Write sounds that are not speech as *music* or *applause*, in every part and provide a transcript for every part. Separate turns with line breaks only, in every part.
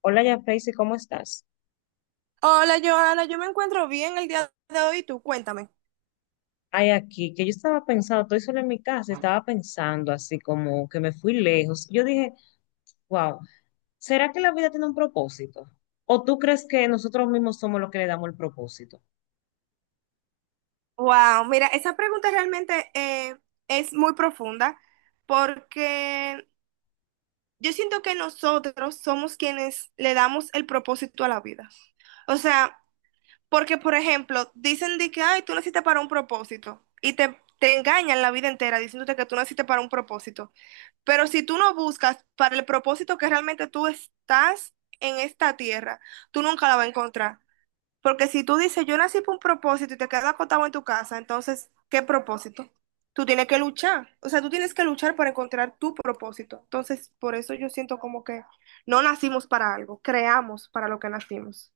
Hola, ya Freysi, ¿cómo estás?
Hola, Joana, yo me encuentro bien el día de hoy, tú cuéntame.
Ay, aquí, que yo estaba pensando, estoy sola en mi casa, estaba pensando así como que me fui lejos. Yo dije, wow, ¿será que la vida tiene un propósito? ¿O tú crees que nosotros mismos somos los que le damos el propósito?
Wow, mira, esa pregunta realmente es muy profunda porque yo siento que nosotros somos quienes le damos el propósito a la vida. O sea, porque por ejemplo, dicen de que, ay, tú naciste para un propósito y te engañan la vida entera diciéndote que tú naciste para un propósito. Pero si tú no buscas para el propósito que realmente tú estás en esta tierra, tú nunca la vas a encontrar. Porque si tú dices, yo nací por un propósito y te quedas acotado en tu casa, entonces, ¿qué propósito? Tú tienes que luchar. O sea, tú tienes que luchar para encontrar tu propósito. Entonces, por eso yo siento como que no nacimos para algo, creamos para lo que nacimos.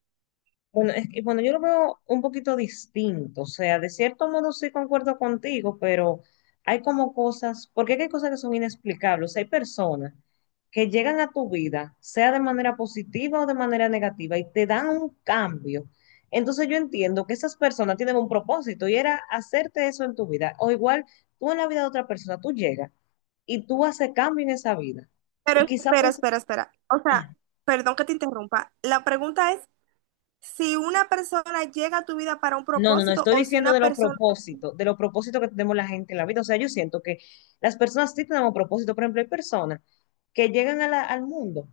Bueno, es que, bueno, yo lo veo un poquito distinto, o sea, de cierto modo sí concuerdo contigo, pero hay como cosas, porque es que hay cosas que son inexplicables, o sea, hay personas que llegan a tu vida, sea de manera positiva o de manera negativa, y te dan un cambio. Entonces yo entiendo que esas personas tienen un propósito y era hacerte eso en tu vida, o igual tú en la vida de otra persona, tú llegas y tú haces cambio en esa vida,
Pero
y quizá
espera,
pues...
espera, espera. O sea, perdón que te interrumpa. La pregunta es si una persona llega a tu vida para un
No, no, no,
propósito
estoy
o si
diciendo
una persona...
de los propósitos que tenemos la gente en la vida. O sea, yo siento que las personas sí tenemos propósito. Por ejemplo, hay personas que llegan a al mundo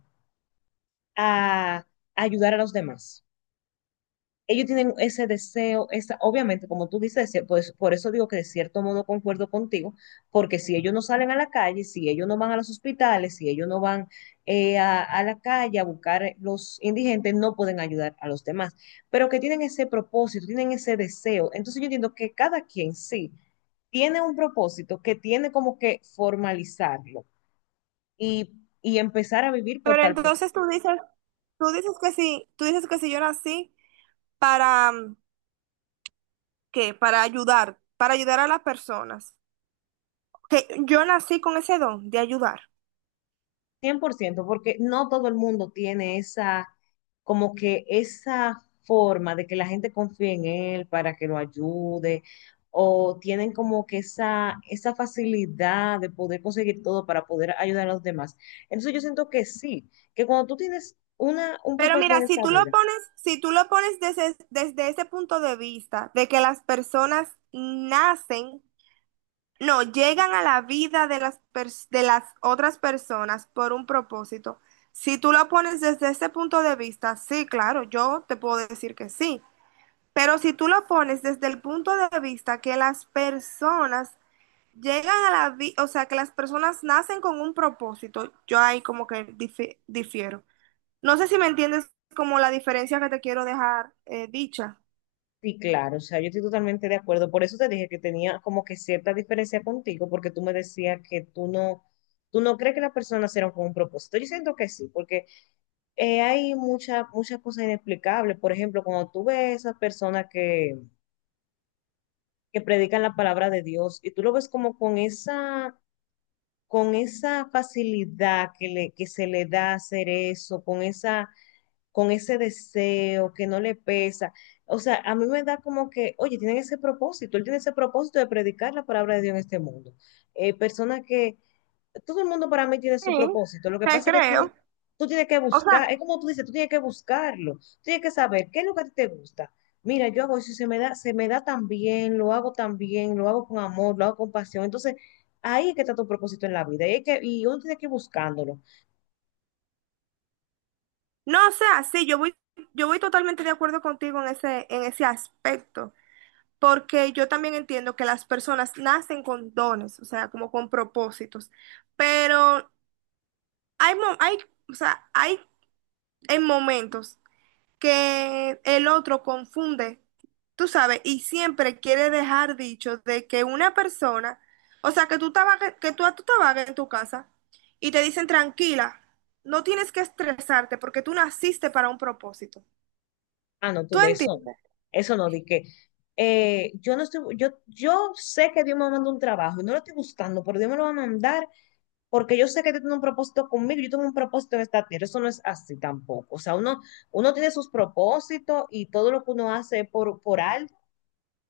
a ayudar a los demás, ellos tienen ese deseo, esa, obviamente, como tú dices, pues por eso digo que de cierto modo concuerdo contigo, porque si ellos no salen a la calle, si ellos no van a los hospitales, si ellos no van a la calle a buscar los indigentes, no pueden ayudar a los demás, pero que tienen ese propósito, tienen ese deseo. Entonces yo entiendo que cada quien sí tiene un propósito, que tiene como que formalizarlo y, y empezar a vivir por
Pero
tal propósito.
entonces tú dices que sí, tú dices que si yo nací para, que para ayudar a las personas. Que yo nací con ese don de ayudar.
Cien por ciento, porque no todo el mundo tiene esa, como que esa forma de que la gente confíe en él para que lo ayude, o tienen como que esa facilidad de poder conseguir todo para poder ayudar a los demás. Entonces yo siento que sí, que cuando tú tienes una, un
Pero
propósito
mira,
en
si
esta
tú lo
vida,
pones, si tú lo pones desde, desde ese punto de vista, de que las personas nacen, no, llegan a la vida de las, de las otras personas por un propósito. Si tú lo pones desde ese punto de vista, sí, claro, yo te puedo decir que sí. Pero si tú lo pones desde el punto de vista que las personas llegan a la vida, o sea, que las personas nacen con un propósito. Yo ahí como que difiero. No sé si me entiendes como la diferencia que te quiero dejar dicha.
sí, claro, o sea, yo estoy totalmente de acuerdo. Por eso te dije que tenía como que cierta diferencia contigo, porque tú me decías que tú no... ¿Tú no crees que las personas nacieron con un propósito? Yo siento que sí, porque hay muchas cosas inexplicables. Por ejemplo, cuando tú ves esas personas que predican la palabra de Dios y tú lo ves como con esa facilidad que, le, que se le da hacer eso, con esa, con ese deseo que no le pesa. O sea, a mí me da como que, oye, tienen ese propósito, él tiene ese propósito de predicar la palabra de Dios en este mundo. Personas que todo el mundo para mí tiene su
Sí,
propósito. Lo que
te
pasa es que
creo.
tú tienes que
O sea,
buscar, es como tú dices, tú tienes que buscarlo, tú tienes que saber qué es lo que a ti te gusta. Mira, yo hago eso, se me da tan bien, lo hago tan bien, lo hago con amor, lo hago con pasión. Entonces, ahí es que está tu propósito en la vida. Y, es que, y uno tiene que ir buscándolo.
no, o sea, sí, yo voy totalmente de acuerdo contigo en en ese aspecto, porque yo también entiendo que las personas nacen con dones, o sea, como con propósitos, pero hay, mo- hay, o sea, hay en momentos. Que el otro confunde, tú sabes, y siempre quiere dejar dicho de que una persona, o sea, que tú que tú te vagas en tu casa y te dicen tranquila, no tienes que estresarte porque tú naciste para un propósito.
Ah, no, tú
¿Tú
ves eso. No.
entiendes?
Eso no, di que yo no estoy, yo sé que Dios me manda un trabajo y no lo estoy buscando, pero Dios me lo va a mandar porque yo sé que tú tienes un propósito conmigo, yo tengo un propósito en esta tierra, eso no es así tampoco. O sea, uno, uno tiene sus propósitos y todo lo que uno hace por al,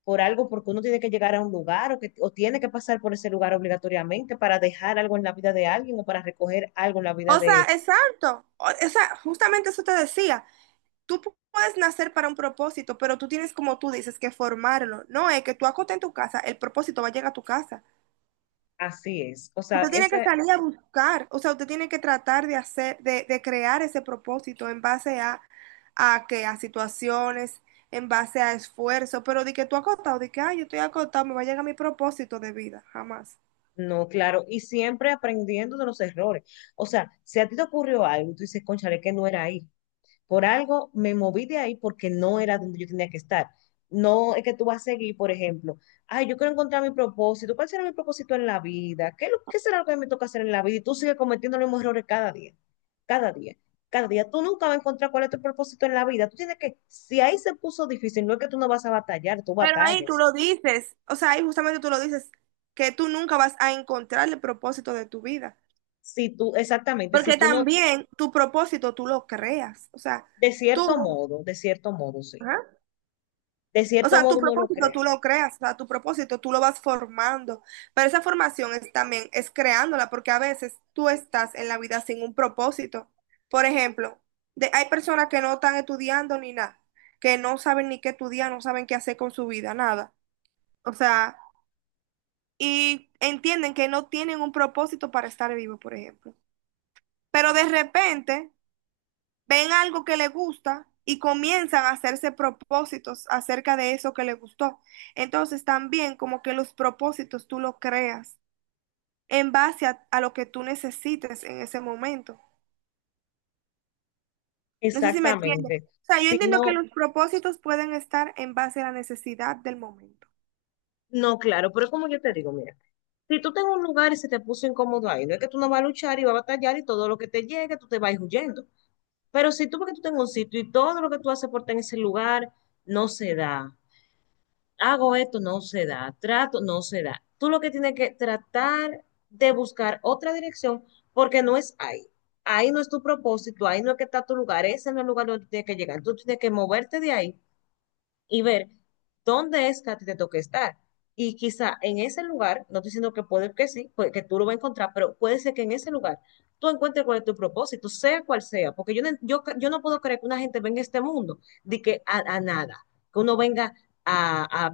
por algo, porque uno tiene que llegar a un lugar o, que, o tiene que pasar por ese lugar obligatoriamente para dejar algo en la vida de alguien o para recoger algo en la vida
O sea,
de...
exacto. O sea, justamente eso te decía. Tú puedes nacer para un propósito, pero tú tienes, como tú dices, que formarlo. No es que tú acotes en tu casa, el propósito va a llegar a tu casa.
Así es. O sea,
Usted tiene que
esa,
salir a buscar, o sea, usted tiene que tratar de hacer, de crear ese propósito en base a qué, a situaciones, en base a esfuerzo, pero de que tú acotado, de que, ay, yo estoy acotado, me va a llegar mi propósito de vida, jamás.
no, claro, y siempre aprendiendo de los errores. O sea, si a ti te ocurrió algo y tú dices, cónchale que no era ahí, por algo me moví de ahí porque no era donde yo tenía que estar. No es que tú vas a seguir, por ejemplo, ay, yo quiero encontrar mi propósito. ¿Cuál será mi propósito en la vida? ¿Qué, es lo- qué será lo que me toca hacer en la vida? Y tú sigues cometiendo los mismos errores cada día, cada día, cada día. Tú nunca vas a encontrar cuál es tu propósito en la vida. Tú tienes que, si ahí se puso difícil, no es que tú no vas a batallar, tú
Pero ahí tú
batallas.
lo dices, o sea, ahí justamente tú lo dices, que tú nunca vas a encontrar el propósito de tu vida,
Si tú, exactamente, si
porque
tú no,
también tu propósito tú lo creas, o sea, tú,
de cierto modo, sí.
ajá.
De
O
cierto
sea, tu
modo uno lo
propósito
crea.
tú lo creas, o sea, tu propósito tú lo vas formando, pero esa formación es también, es creándola, porque a veces tú estás en la vida sin un propósito. Por ejemplo, hay personas que no están estudiando ni nada, que no saben ni qué estudiar, no saben qué hacer con su vida, nada. O sea, y entienden que no tienen un propósito para estar vivo, por ejemplo. Pero de repente ven algo que le gusta y comienzan a hacerse propósitos acerca de eso que le gustó. Entonces también como que los propósitos tú los creas en base a lo que tú necesites en ese momento. No sé si me entiendes.
Exactamente.
O sea, yo
Si
entiendo que
no,
los propósitos pueden estar en base a la necesidad del momento.
no, claro, pero como yo te digo, mira, si tú tengo un lugar y se te puso incómodo ahí, no es que tú no vas a luchar y vas a batallar y todo lo que te llegue, tú te vas a ir huyendo. Pero si tú porque tú tengas un sitio y todo lo que tú haces por estar en ese lugar no se da, hago esto, no se da, trato, no se da. Tú lo que tienes que tratar de buscar otra dirección porque no es ahí. Ahí no es tu propósito, ahí no es que está tu lugar, ese no es el lugar donde tú tienes que llegar. Tú tienes que moverte de ahí y ver dónde es que a ti te toque estar. Y quizá en ese lugar, no estoy diciendo que puede que sí, puede que tú lo vas a encontrar, pero puede ser que en ese lugar tú encuentres cuál es tu propósito, sea cual sea, porque yo no, yo no puedo creer que una gente venga a este mundo de que a nada, que uno venga a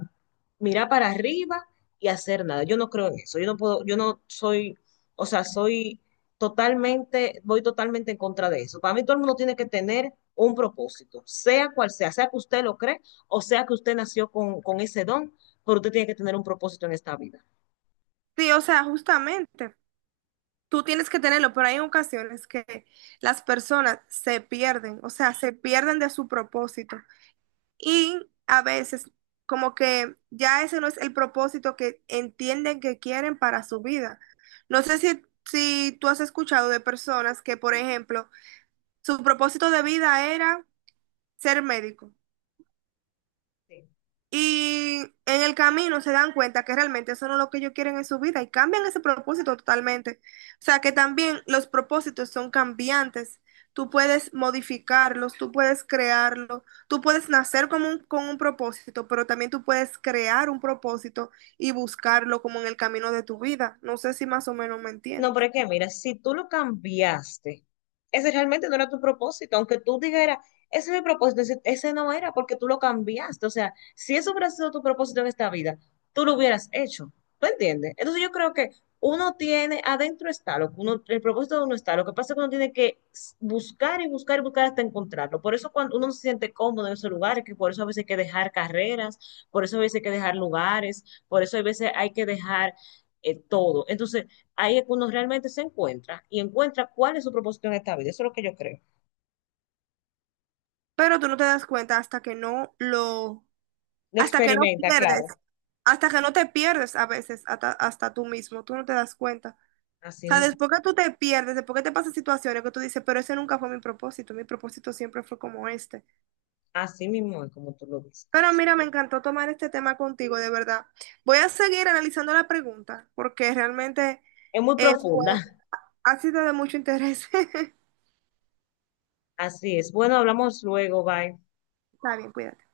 mirar para arriba y hacer nada. Yo no creo en eso, yo no puedo, yo no soy, o sea, soy totalmente, voy totalmente en contra de eso. Para mí todo el mundo tiene que tener un propósito, sea cual sea, sea que usted lo cree o sea que usted nació con ese don, pero usted tiene que tener un propósito en esta vida.
Sí, o sea, justamente. Tú tienes que tenerlo, pero hay ocasiones que las personas se pierden, o sea, se pierden de su propósito. Y a veces como que ya ese no es el propósito que entienden que quieren para su vida. No sé si, si tú has escuchado de personas que, por ejemplo, su propósito de vida era ser médico.
Sí.
Y en el camino se dan cuenta que realmente eso no es lo que ellos quieren en su vida y cambian ese propósito totalmente. O sea que también los propósitos son cambiantes. Tú puedes modificarlos, tú puedes crearlos, tú puedes nacer con un propósito, pero también tú puedes crear un propósito y buscarlo como en el camino de tu vida. No sé si más o menos me
No, pero
entiendes.
es que mira, si tú lo cambiaste, ese realmente no era tu propósito, aunque tú dijeras, ese es mi propósito, ese no era porque tú lo cambiaste. O sea, si eso hubiera sido tu propósito en esta vida, tú lo hubieras hecho. ¿Tú entiendes? Entonces yo creo que uno tiene, adentro está lo que uno, el propósito de uno está, lo que pasa es que uno tiene que buscar y buscar y buscar hasta encontrarlo. Por eso cuando uno no se siente cómodo en esos lugares, que por eso a veces hay que dejar carreras, por eso a veces hay que dejar lugares, por eso a veces hay que dejar todo. Entonces ahí es cuando realmente se encuentra y encuentra cuál es su propósito en esta vida. Eso es lo que yo creo.
Pero tú no te das cuenta hasta que no lo,
Lo
hasta que no
experimenta,
pierdes,
claro.
hasta que no te pierdes a veces hasta, hasta tú mismo, tú no te das cuenta.
Así
Sea,
mismo,
después que tú te pierdes, después que te pasan situaciones que tú dices, pero ese nunca fue mi propósito siempre fue como este.
así mismo es como tú lo ves.
Pero mira, me encantó tomar este tema contigo, de verdad. Voy a seguir analizando la pregunta porque realmente
Es muy
eh, fue-
profunda.
ha sido de mucho interés. *laughs*
Así es. Bueno, hablamos luego. Bye.
Está bien, cuídate.